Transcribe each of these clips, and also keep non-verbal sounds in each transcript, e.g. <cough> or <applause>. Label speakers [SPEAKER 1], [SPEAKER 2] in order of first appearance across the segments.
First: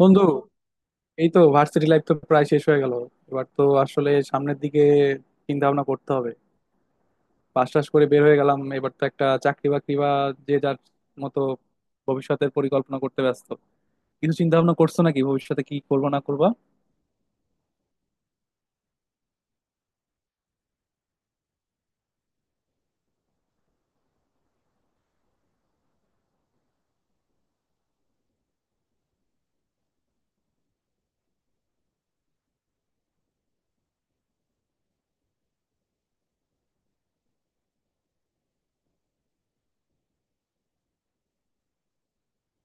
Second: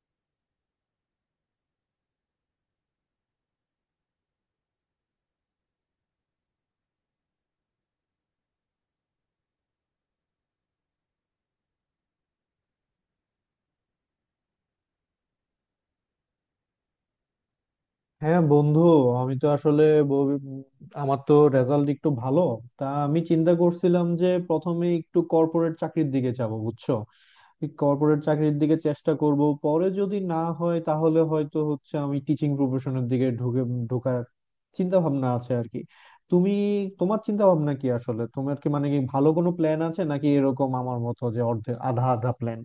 [SPEAKER 1] বন্ধু, এই তো ভার্সিটি লাইফ তো প্রায় শেষ হয়ে গেল। এবার তো আসলে সামনের দিকে চিন্তা ভাবনা করতে হবে। পাশ টাশ করে বের হয়ে গেলাম, এবার তো একটা চাকরি বাকরি বা যে যার মতো ভবিষ্যতের পরিকল্পনা করতে ব্যস্ত। কিছু চিন্তা ভাবনা করছো নাকি ভবিষ্যতে কি করবো না করবা?
[SPEAKER 2] হ্যাঁ বন্ধু, আমি তো আসলে ব- আমার তো রেজাল্ট একটু ভালো। তা আমি চিন্তা করছিলাম যে প্রথমে একটু কর্পোরেট চাকরির দিকে যাব, বুঝছো। কর্পোরেট চাকরির দিকে চেষ্টা করব, পরে যদি না হয় তাহলে হয়তো হচ্ছে আমি টিচিং প্রফেশনের দিকে ঢুকে ঢোকার চিন্তা ভাবনা আছে আর কি। তুমি, তোমার চিন্তা ভাবনা কি? আসলে তোমার কি মানে কি ভালো কোনো প্ল্যান আছে নাকি এরকম আমার মতো যে অর্ধেক আধা আধা প্ল্যান?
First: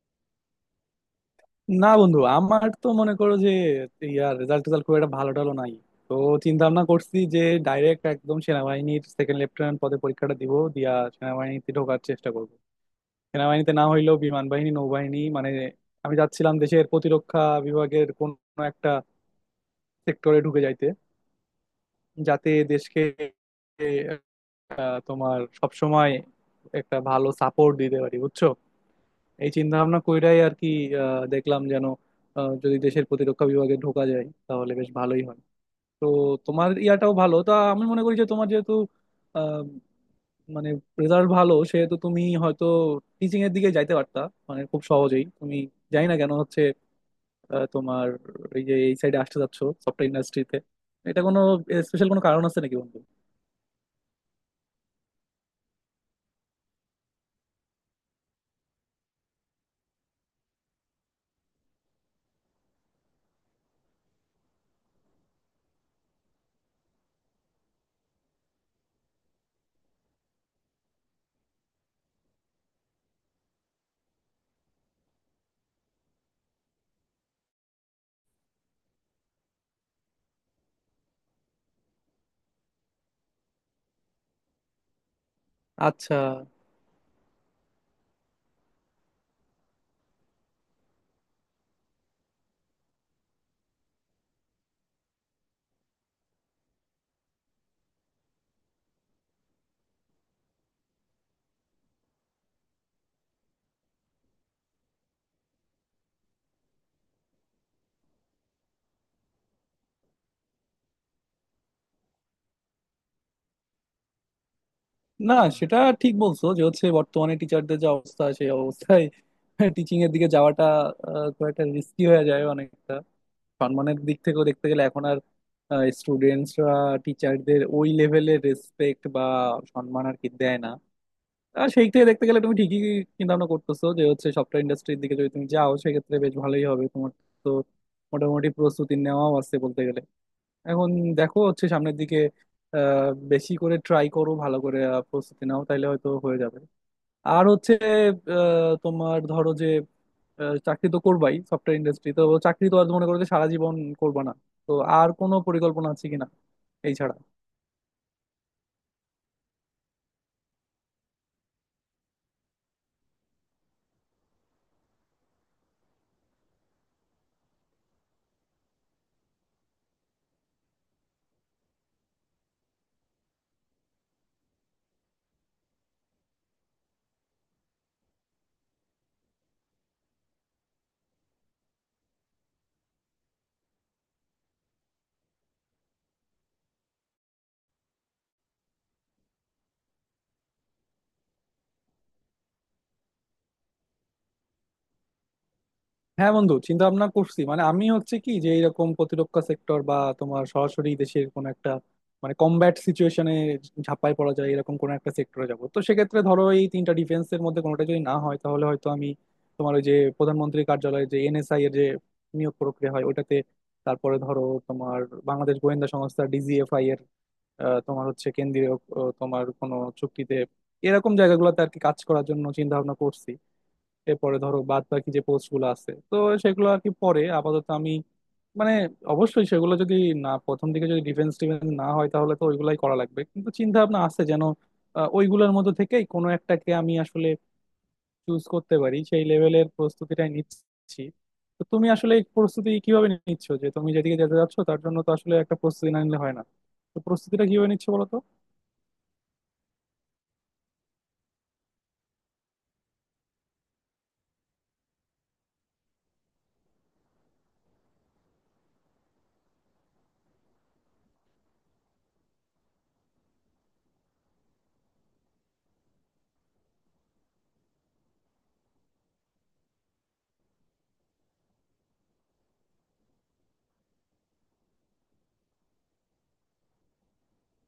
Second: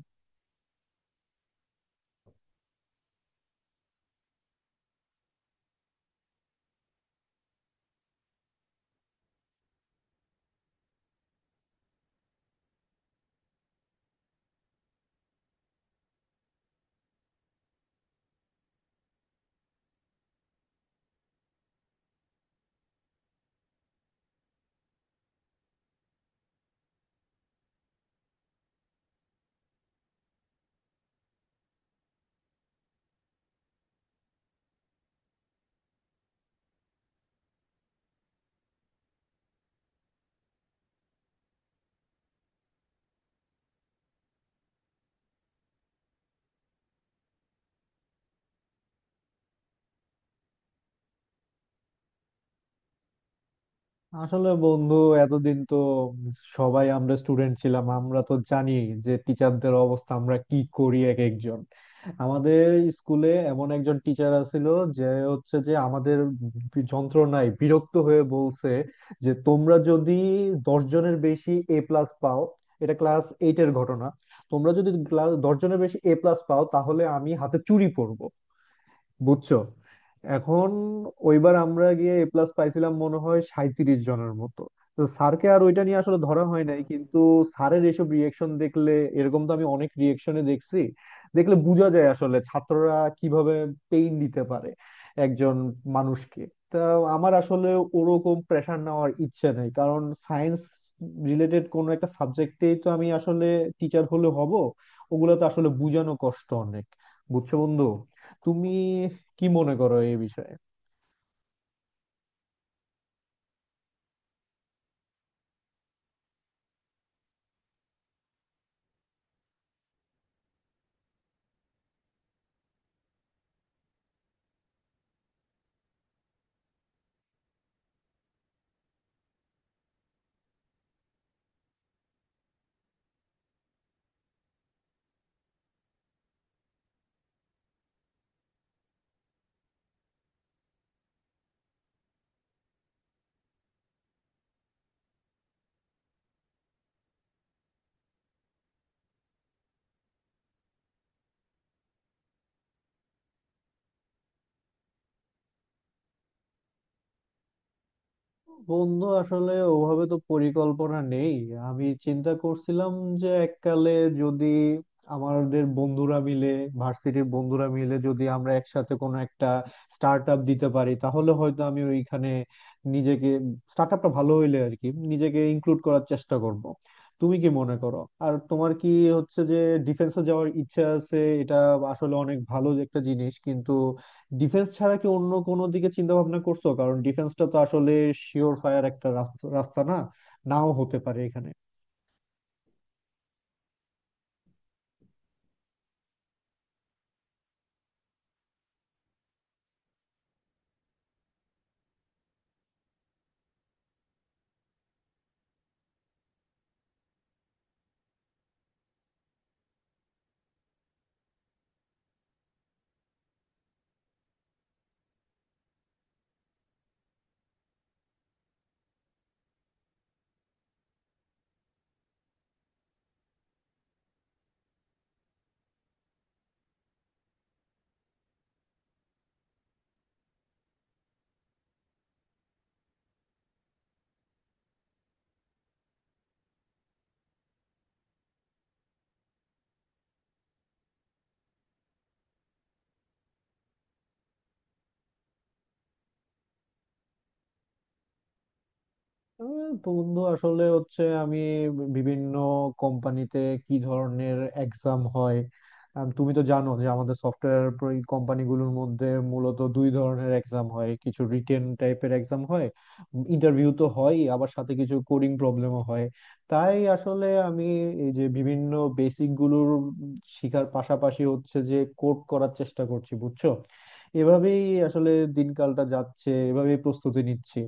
[SPEAKER 1] না বন্ধু, আমার তো মনে করো যে ইয়ার রেজাল্ট টেজাল্ট খুব একটা ভালো টালো নাই। তো চিন্তা ভাবনা করছি যে ডাইরেক্ট একদম সেনাবাহিনীর সেকেন্ড লেফটেন্যান্ট পদে পরীক্ষাটা দিব, দিয়া সেনাবাহিনীতে ঢোকার চেষ্টা করব। সেনাবাহিনীতে না হইলেও বিমান বাহিনী, নৌবাহিনী, মানে আমি যাচ্ছিলাম দেশের প্রতিরক্ষা বিভাগের কোন একটা সেক্টরে ঢুকে যাইতে, যাতে দেশকে তোমার সবসময় একটা ভালো সাপোর্ট দিতে পারি, বুঝছো। এই চিন্তা ভাবনা কইরাই আর কি। দেখলাম যেন যদি দেশের প্রতিরক্ষা বিভাগে ঢোকা যায় তাহলে বেশ ভালোই হয়। তো তোমার ইয়াটাও ভালো, তা আমি মনে করি যে তোমার যেহেতু আহ, মানে রেজাল্ট ভালো, সেহেতু তুমি হয়তো টিচিং এর দিকে যাইতে পারতা। মানে খুব সহজেই তুমি জানি না কেন হচ্ছে তোমার এই যে এই সাইডে আসতে যাচ্ছ সফটওয়্যার ইন্ডাস্ট্রিতে, এটা কোনো স্পেশাল কোনো কারণ আছে নাকি বন্ধু?
[SPEAKER 2] আসলে বন্ধু, এতদিন তো সবাই আমরা স্টুডেন্ট ছিলাম, আমরা তো জানি যে টিচারদের অবস্থা আমরা কি করি এক একজন। আমাদের স্কুলে এমন একজন টিচার আছিল যে হচ্ছে যে আমাদের যন্ত্রণায় বিরক্ত হয়ে বলছে যে তোমরা যদি 10 জনের বেশি A+ পাও, এটা ক্লাস 8 এর ঘটনা, তোমরা যদি ক্লাস 10 জনের বেশি A+ পাও তাহলে আমি হাতে চুড়ি পরব, বুঝছো। এখন ওইবার আমরা গিয়ে A+ পাইছিলাম মনে হয় 37 জনের মতো। তো স্যারকে আর ওইটা নিয়ে
[SPEAKER 1] আচ্ছা।
[SPEAKER 2] আসলে ধরা হয় নাই, কিন্তু স্যারের এসব রিয়েকশন দেখলে, এরকম তো আমি অনেক রিয়েকশনে দেখছি, দেখলে বোঝা যায় আসলে ছাত্ররা কিভাবে পেইন দিতে পারে একজন মানুষকে। তা আমার আসলে ওরকম প্রেশার নেওয়ার ইচ্ছে নেই, কারণ সায়েন্স রিলেটেড কোনো একটা সাবজেক্টেই তো আমি আসলে টিচার হলে হব, ওগুলো তো আসলে বোঝানো কষ্ট অনেক। বুঝছো বন্ধু, তুমি কি মনে করো এই বিষয়ে?
[SPEAKER 1] না, সেটা ঠিক বলছো যে হচ্ছে বর্তমানে টিচারদের যে অবস্থা, সেই অবস্থায় টিচিং এর দিকে যাওয়াটা খুব একটা রিস্কি হয়ে যায় অনেকটা। সম্মানের দিক থেকেও দেখতে গেলে এখন আর স্টুডেন্টসরা টিচারদের ওই লেভেলের রেসপেক্ট বা সম্মান আর কি দেয় না। আর সেই থেকে দেখতে গেলে তুমি ঠিকই চিন্তা ভাবনা করতেছো যে হচ্ছে সফটওয়্যার ইন্ডাস্ট্রির দিকে যদি তুমি যাও সেক্ষেত্রে বেশ ভালোই হবে তোমার। তো মোটামুটি প্রস্তুতি নেওয়াও আছে বলতে গেলে। এখন দেখো হচ্ছে সামনের দিকে বেশি করে ট্রাই করো, ভালো করে প্রস্তুতি নাও, তাইলে হয়তো হয়ে যাবে। আর হচ্ছে তোমার ধরো যে চাকরি তো করবাই, সফটওয়্যার ইন্ডাস্ট্রি তো চাকরি তো আর মনে করো যে সারা জীবন করবা না। তো আর কোনো পরিকল্পনা আছে কিনা এই ছাড়া?
[SPEAKER 2] বন্ধু আসলে ওভাবে তো পরিকল্পনা নেই। আমি চিন্তা করছিলাম যে এককালে যদি আমাদের বন্ধুরা মিলে, ভার্সিটির বন্ধুরা মিলে যদি আমরা একসাথে কোনো একটা স্টার্ট আপ দিতে পারি তাহলে হয়তো আমি ওইখানে নিজেকে, স্টার্ট আপটা ভালো হইলে আর কি নিজেকে ইনক্লুড করার চেষ্টা করব। তুমি কি মনে করো? আর তোমার কি হচ্ছে যে ডিফেন্সে যাওয়ার ইচ্ছা আছে, এটা আসলে অনেক ভালো একটা জিনিস, কিন্তু ডিফেন্স ছাড়া কি অন্য কোনো দিকে চিন্তা ভাবনা করছো? কারণ ডিফেন্সটা তো আসলে শিওর ফায়ার একটা রাস্তা, রাস্তা না নাও হতে পারে এখানে।
[SPEAKER 1] হ্যাঁ বন্ধু, চিন্তা ভাবনা করছি মানে আমি হচ্ছে কি যে এরকম প্রতিরক্ষা সেক্টর বা তোমার সরাসরি দেশের কোনো একটা মানে কমব্যাট সিচুয়েশনে ঝাঁপায় পড়া যায় এরকম কোনো একটা সেক্টরে যাব। তো সেক্ষেত্রে ধরো এই তিনটা ডিফেন্সের মধ্যে কোনোটা যদি না হয় তাহলে হয়তো আমি তোমার ওই যে প্রধানমন্ত্রীর কার্যালয়ে যে এনএসআই এর যে নিয়োগ প্রক্রিয়া হয় ওটাতে, তারপরে ধরো তোমার বাংলাদেশ গোয়েন্দা সংস্থা ডিজিএফআই এর তোমার হচ্ছে কেন্দ্রীয় তোমার কোনো চুক্তিতে, এরকম জায়গাগুলোতে আর কি কাজ করার জন্য চিন্তা ভাবনা করছি। এরপরে ধরো বাদ বাকি যে পোস্ট গুলো আছে, তো সেগুলো আর কি পরে। আপাতত আমি মানে অবশ্যই সেগুলো যদি না, প্রথম দিকে যদি ডিফেন্স টিফেন্স না হয় তাহলে তো ওইগুলাই করা লাগবে, কিন্তু চিন্তা ভাবনা আছে যেন ওইগুলোর মধ্যে থেকেই কোনো একটাকে আমি আসলে চুজ করতে পারি, সেই লেভেলের প্রস্তুতিটাই নিচ্ছি। তো তুমি আসলে এই প্রস্তুতি কিভাবে নিচ্ছ? যে তুমি যেদিকে যেতে যাচ্ছ তার জন্য তো আসলে একটা প্রস্তুতি না নিলে হয় না। তো প্রস্তুতিটা কিভাবে নিচ্ছ বলো তো।
[SPEAKER 2] বন্ধু আসলে হচ্ছে আমি বিভিন্ন কোম্পানিতে কি ধরনের এক্সাম হয়, তুমি তো জানো যে আমাদের সফটওয়্যার কোম্পানিগুলোর মধ্যে মূলত দুই ধরনের এক্সাম হয়, কিছু রিটেন টাইপের এক্সাম হয়, ইন্টারভিউ তো হয়, আবার সাথে কিছু কোডিং প্রবলেমও হয়। তাই আসলে আমি এই যে বিভিন্ন বেসিক গুলোর শিখার পাশাপাশি হচ্ছে যে কোড করার চেষ্টা করছি, বুঝছো। এভাবেই আসলে দিনকালটা যাচ্ছে, এভাবেই প্রস্তুতি নিচ্ছি।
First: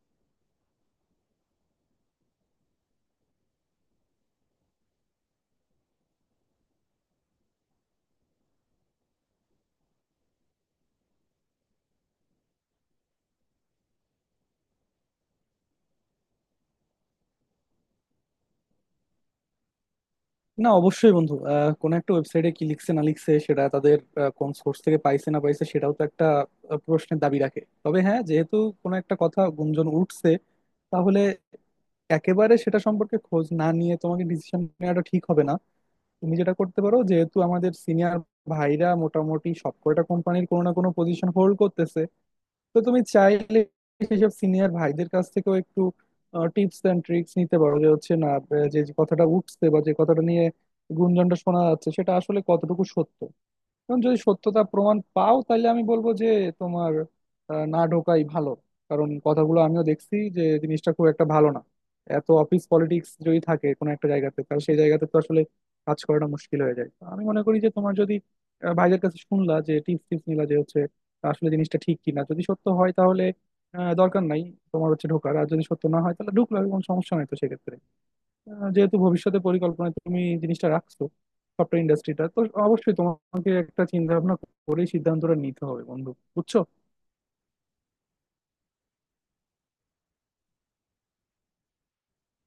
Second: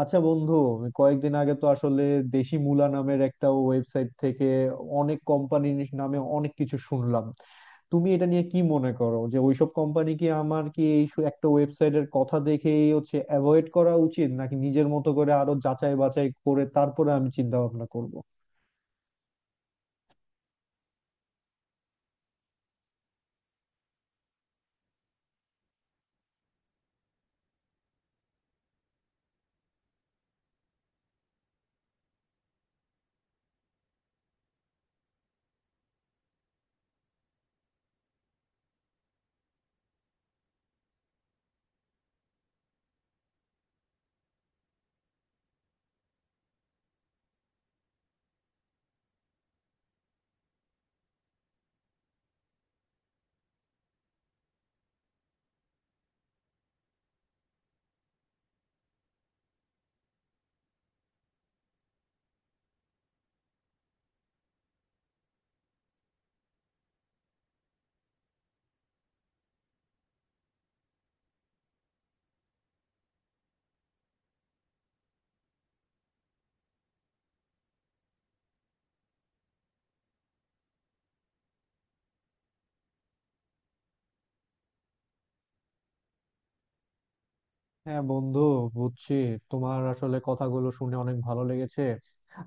[SPEAKER 2] আচ্ছা বন্ধু, আমি কয়েকদিন আগে তো আসলে দেশি মুলা নামের একটা ওয়েবসাইট থেকে অনেক কোম্পানির নামে অনেক কিছু শুনলাম। তুমি এটা নিয়ে কি মনে করো যে ওইসব কোম্পানি কি, আমার কি এই একটা ওয়েবসাইটের কথা দেখেই হচ্ছে অ্যাভয়েড করা উচিত নাকি নিজের মতো করে আরো যাচাই বাছাই করে তারপরে আমি চিন্তা ভাবনা করব?
[SPEAKER 1] না অবশ্যই বন্ধু, কোনো একটা ওয়েবসাইটে কি লিখছে না লিখছে সেটা তাদের কোন সোর্স থেকে পাইছে না পাইছে সেটাও তো একটা প্রশ্নের দাবি রাখে। তবে হ্যাঁ, যেহেতু কোনো একটা কথা গুঞ্জন উঠছে, তাহলে একেবারে সেটা সম্পর্কে খোঁজ না নিয়ে তোমাকে ডিসিশন নেওয়াটা ঠিক হবে না। তুমি যেটা করতে পারো, যেহেতু আমাদের সিনিয়র ভাইরা মোটামুটি সবকটা কোম্পানির কোনো না কোনো পজিশন হোল্ড করতেছে, তো তুমি চাইলে সেসব সিনিয়র ভাইদের কাছ থেকেও একটু টিপস এন্ড ট্রিক্স নিতে পারো। যে হচ্ছে না যে যে কথাটা উঠছে বা যে কথাটা নিয়ে গুঞ্জনটা শোনা যাচ্ছে সেটা আসলে কতটুকু সত্য, এবং যদি সত্যতা প্রমাণ পাও তাহলে আমি বলবো যে তোমার না ঢোকাই ভালো। কারণ কথাগুলো আমিও দেখছি যে জিনিসটা খুব একটা ভালো না। এত অফিস পলিটিক্স যদি থাকে কোনো একটা জায়গাতে তাহলে সেই জায়গাতে তো আসলে কাজ করাটা মুশকিল হয়ে যায়। তো আমি মনে করি যে তোমার যদি ভাইদের কাছে শুনলা যে টিপস টিপস নিলা যে হচ্ছে আসলে জিনিসটা ঠিক কিনা, যদি সত্য হয় তাহলে দরকার নাই তোমার হচ্ছে ঢোকার। আর যদি সত্য না হয় তাহলে ঢুকলো কোনো সমস্যা নাই। তো সেক্ষেত্রে যেহেতু ভবিষ্যতে পরিকল্পনায় তুমি এই জিনিসটা রাখছো সফটওয়্যার ইন্ডাস্ট্রিটা, তো অবশ্যই তোমাকে একটা চিন্তা ভাবনা করে সিদ্ধান্তটা নিতে হবে বন্ধু, বুঝছো।
[SPEAKER 2] হ্যাঁ বন্ধু, বুঝছি। তোমার আসলে কথাগুলো শুনে অনেক ভালো লেগেছে।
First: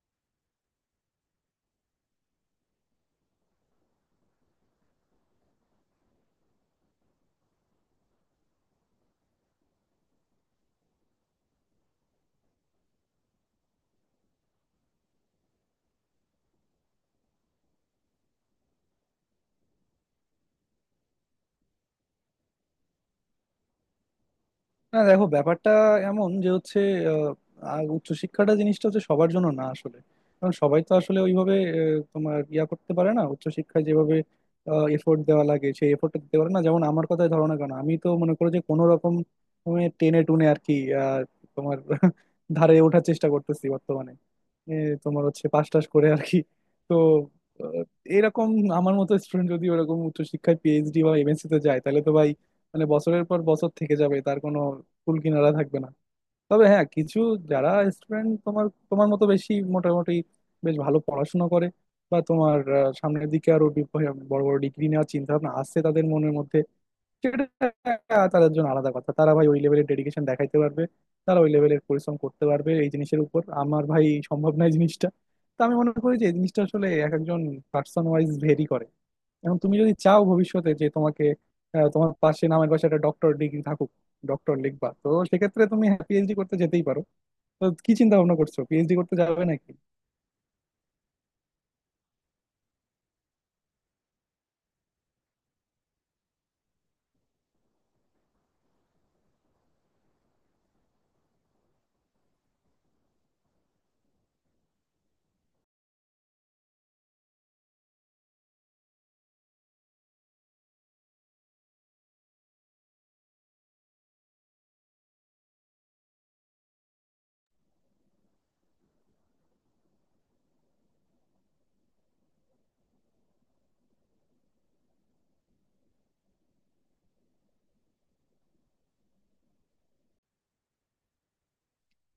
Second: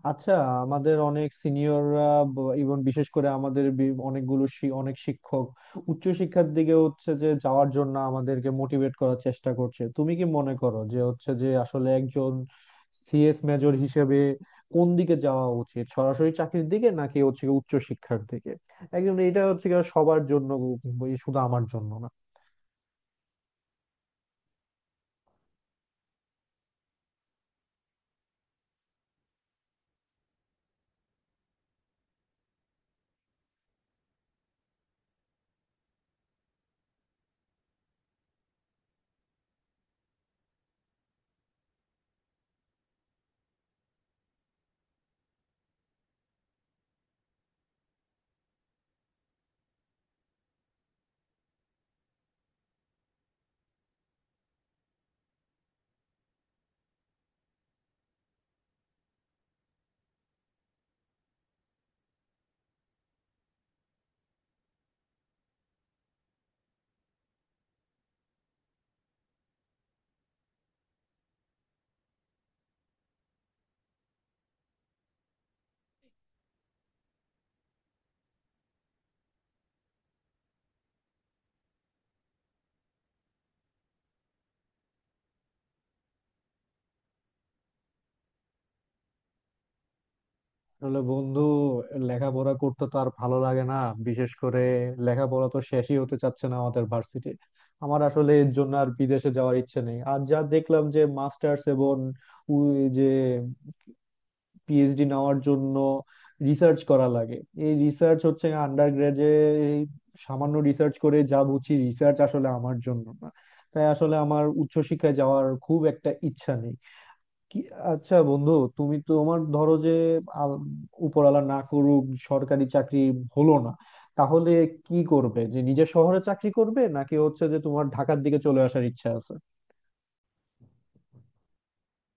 [SPEAKER 2] আচ্ছা, আমাদের অনেক সিনিয়ররা এবং বিশেষ করে আমাদের অনেকগুলো অনেক শিক্ষক উচ্চশিক্ষার দিকে হচ্ছে যে যাওয়ার জন্য আমাদেরকে মোটিভেট করার চেষ্টা করছে। তুমি কি মনে করো যে হচ্ছে যে আসলে একজন সিএস মেজর হিসেবে কোন দিকে যাওয়া উচিত, সরাসরি চাকরির দিকে নাকি হচ্ছে গিয়ে উচ্চশিক্ষার দিকে? একদম এটা হচ্ছে গিয়ে সবার জন্য, শুধু আমার জন্য না।
[SPEAKER 1] না দেখো ব্যাপারটা এমন যে হচ্ছে আহ, আহ, উচ্চশিক্ষাটা জিনিসটা হচ্ছে সবার জন্য না আসলে। কারণ সবাই তো আসলে ওইভাবে তোমার ইয়া করতে পারে না। উচ্চশিক্ষায় যেভাবে এফোর্ট দেওয়া লাগে সেই এফোর্টটা দিতে পারে না। যেমন আমার কথাই ধরো না কেন, আমি তো মনে করো যে কোনো রকম তুমি টেনে টুনে আর কি আহ, তোমার <laughs> ধারে ওঠার চেষ্টা করতেছি বর্তমানে। এ, তোমার হচ্ছে পাস টাস করে আর কি। তো আহ, এরকম আমার মতো স্টুডেন্ট যদি ওরকম উচ্চশিক্ষায় পিএইচডি বা এমএসসি তে যায় তাহলে তো ভাই, মানে বছরের পর বছর থেকে যাবে, তার কোনো কুল কিনারা থাকবে না। তবে হ্যাঁ, কিছু যারা স্টুডেন্ট তোমার তোমার মতো বেশি মোটামুটি বেশ ভালো পড়াশোনা করে বা তোমার সামনের দিকে আরো বড় বড় ডিগ্রি নেওয়ার চিন্তা ভাবনা আসছে তাদের মনের মধ্যে, সেটা তাদের জন্য আলাদা কথা। তারা ভাই ওই লেভেলের ডেডিকেশন দেখাইতে পারবে, তারা ওই লেভেলের পরিশ্রম করতে পারবে। এই জিনিসের উপর আমার ভাই সম্ভব নয় জিনিসটা। তো আমি মনে করি যে এই জিনিসটা আসলে এক একজন পার্সন ওয়াইজ ভেরি করে। এখন তুমি যদি চাও ভবিষ্যতে যে তোমাকে তোমার পাশে, নামের পাশে একটা ডক্টর ডিগ্রি থাকুক, ডক্টর লিখবা, তো সেক্ষেত্রে তুমি পিএইচডি করতে যেতেই পারো। তো কি চিন্তা ভাবনা করছো, পিএইচডি করতে যাবে নাকি?
[SPEAKER 2] আসলে বন্ধু লেখাপড়া করতে তো আর ভালো লাগে না, বিশেষ করে লেখাপড়া তো শেষই হতে চাচ্ছে না আমাদের ভার্সিটি। আমার আসলে এর জন্য আর বিদেশে যাওয়ার ইচ্ছে নেই। আর যা দেখলাম যে মাস্টার্স এবং যে পিএইচডি নেওয়ার জন্য রিসার্চ করা লাগে, এই রিসার্চ হচ্ছে আন্ডার গ্রাজে সামান্য রিসার্চ করে যা বুঝি রিসার্চ আসলে আমার জন্য না। তাই আসলে আমার উচ্চশিক্ষায় যাওয়ার খুব একটা ইচ্ছা নেই। কি, আচ্ছা বন্ধু, তুমি তো তোমার ধরো যে আল- উপরওয়ালা না করুক, সরকারি চাকরি হলো না, তাহলে কি করবে? যে নিজের শহরে চাকরি করবে নাকি হচ্ছে যে তোমার ঢাকার দিকে চলে আসার ইচ্ছা আছে?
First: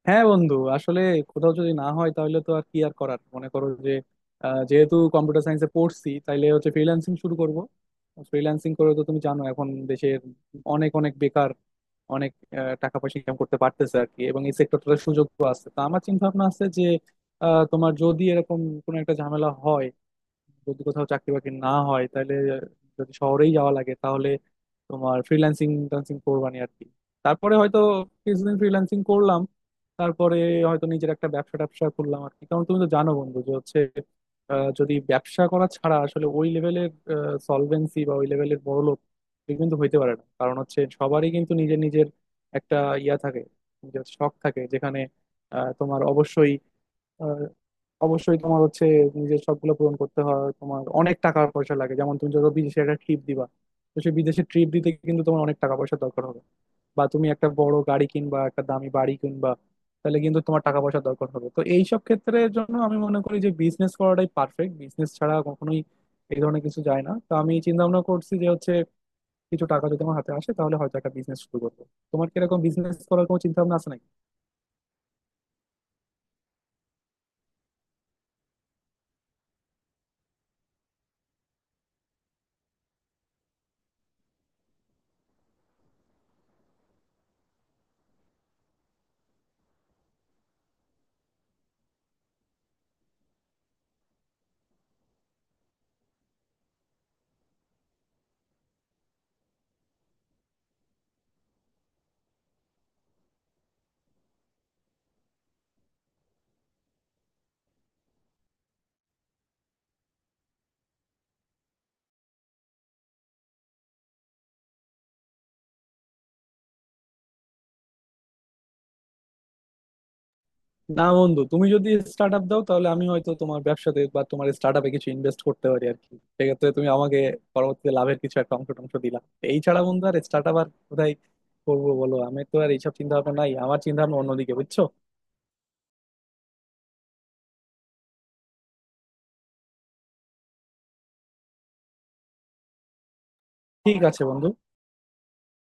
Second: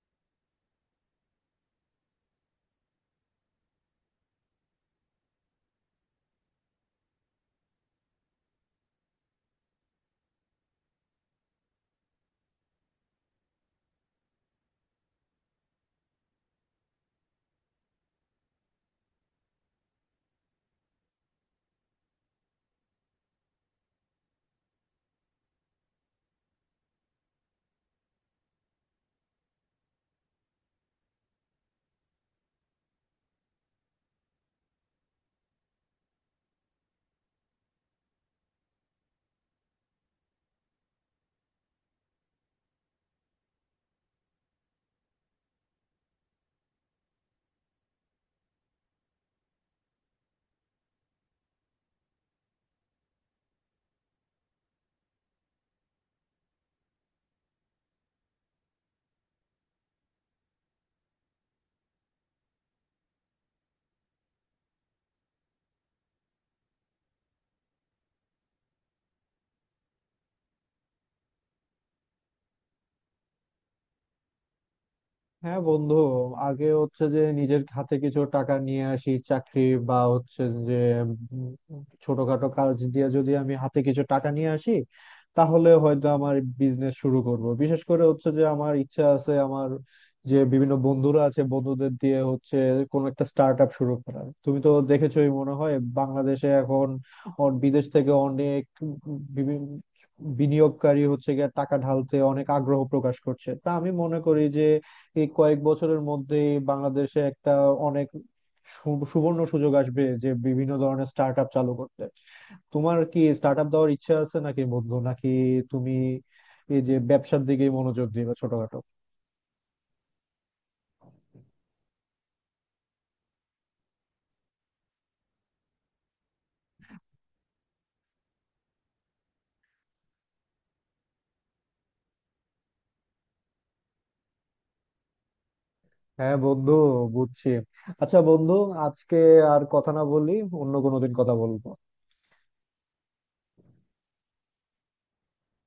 [SPEAKER 1] হ্যাঁ বন্ধু, আসলে কোথাও যদি না হয় তাহলে তো আর কি আর করার, মনে করো যে যেহেতু কম্পিউটার সায়েন্সে পড়ছি তাইলে হচ্ছে ফ্রিল্যান্সিং শুরু করব। ফ্রিল্যান্সিং করে তো তুমি জানো এখন দেশের অনেক অনেক বেকার অনেক টাকা পয়সা ইনকাম করতে পারতেছে আর কি। এবং এই সেক্টরটাতে সুযোগও আছে। তো আমার চিন্তা ভাবনা আছে যে তোমার যদি এরকম কোনো একটা ঝামেলা হয়, যদি কোথাও চাকরি বাকরি না হয় তাহলে, যদি শহরেই যাওয়া লাগে তাহলে তোমার ফ্রিল্যান্সিং ট্যান্সিং করবানি আর কি। তারপরে হয়তো কিছুদিন ফ্রিল্যান্সিং করলাম, তারপরে হয়তো নিজের একটা ব্যবসা ট্যাবসা খুললাম আর কি। কারণ তুমি তো জানো বন্ধু যে হচ্ছে যদি ব্যবসা করা ছাড়া আসলে ওই লেভেলের সলভেন্সি বা ওই লেভেলের বড়লোক কেউ কিন্তু হইতে পারে না। কারণ হচ্ছে সবারই কিন্তু নিজের নিজের একটা ইয়া থাকে, নিজের শখ থাকে, যেখানে তোমার অবশ্যই অবশ্যই তোমার হচ্ছে নিজের শখগুলো পূরণ করতে হয়। তোমার অনেক টাকা পয়সা লাগে। যেমন তুমি যত বিদেশে একটা ট্রিপ দিবা, তো সেই বিদেশে ট্রিপ দিতে কিন্তু তোমার অনেক টাকা পয়সা দরকার হবে। বা তুমি একটা বড় গাড়ি কিনবা, একটা দামি বাড়ি কিনবা, তাহলে কিন্তু তোমার টাকা পয়সা দরকার হবে। তো এইসব ক্ষেত্রের জন্য আমি মনে করি যে বিজনেস করাটাই পারফেক্ট। বিজনেস ছাড়া কখনোই এই ধরনের কিছু যায় না। তো আমি চিন্তা ভাবনা করছি যে হচ্ছে কিছু টাকা যদি আমার হাতে আসে তাহলে হয়তো একটা বিজনেস শুরু করবো। তোমার কিরকম বিজনেস করার কোনো চিন্তা ভাবনা আছে নাকি?
[SPEAKER 2] হ্যাঁ বন্ধু, আগে হচ্ছে যে নিজের হাতে কিছু টাকা নিয়ে আসি, চাকরি বা হচ্ছে যে ছোটখাটো কাজ দিয়ে যদি আমি হাতে কিছু টাকা নিয়ে আসি তাহলে হয়তো আমার বিজনেস শুরু করব। বিশেষ করে হচ্ছে যে আমার ইচ্ছা আছে আমার যে বিভিন্ন বন্ধুরা আছে বন্ধুদের দিয়ে হচ্ছে কোন একটা স্টার্ট আপ শুরু করার। তুমি তো দেখেছোই মনে হয় বাংলাদেশে এখন বিদেশ থেকে অনেক বিভিন্ন বিনিয়োগকারী হচ্ছে গিয়ে টাকা ঢালতে অনেক আগ্রহ প্রকাশ করছে। তা আমি মনে করি যে এই কয়েক বছরের মধ্যে বাংলাদেশে একটা অনেক সুবর্ণ সুযোগ আসবে যে বিভিন্ন ধরনের স্টার্ট আপ চালু করতে। তোমার কি স্টার্ট আপ দেওয়ার ইচ্ছা আছে নাকি বন্ধু? নাকি তুমি এই যে ব্যবসার দিকে মনোযোগ দিবে ছোটখাটো?
[SPEAKER 1] না বন্ধু, তুমি যদি স্টার্ট আপ দাও তাহলে আমি হয়তো তোমার ব্যবসাতে বা তোমার স্টার্ট আপে কিছু ইনভেস্ট করতে পারি আর কি। সেক্ষেত্রে তুমি আমাকে পরবর্তীতে লাভের কিছু একটা অংশ টংশ দিলা। এই ছাড়া বন্ধু আর স্টার্ট আপ আর কোথায় করবো বলো? আমি তো আর এইসব চিন্তা ভাবনা নাই, আমার চিন্তা ভাবনা অন্যদিকে, বুঝছো।
[SPEAKER 2] হ্যাঁ বন্ধু, বুঝছি। আচ্ছা বন্ধু, আজকে আর কথা না বলি। অন্য কোনো দিন কথা বলবো।
[SPEAKER 1] ঠিক আছে বন্ধু।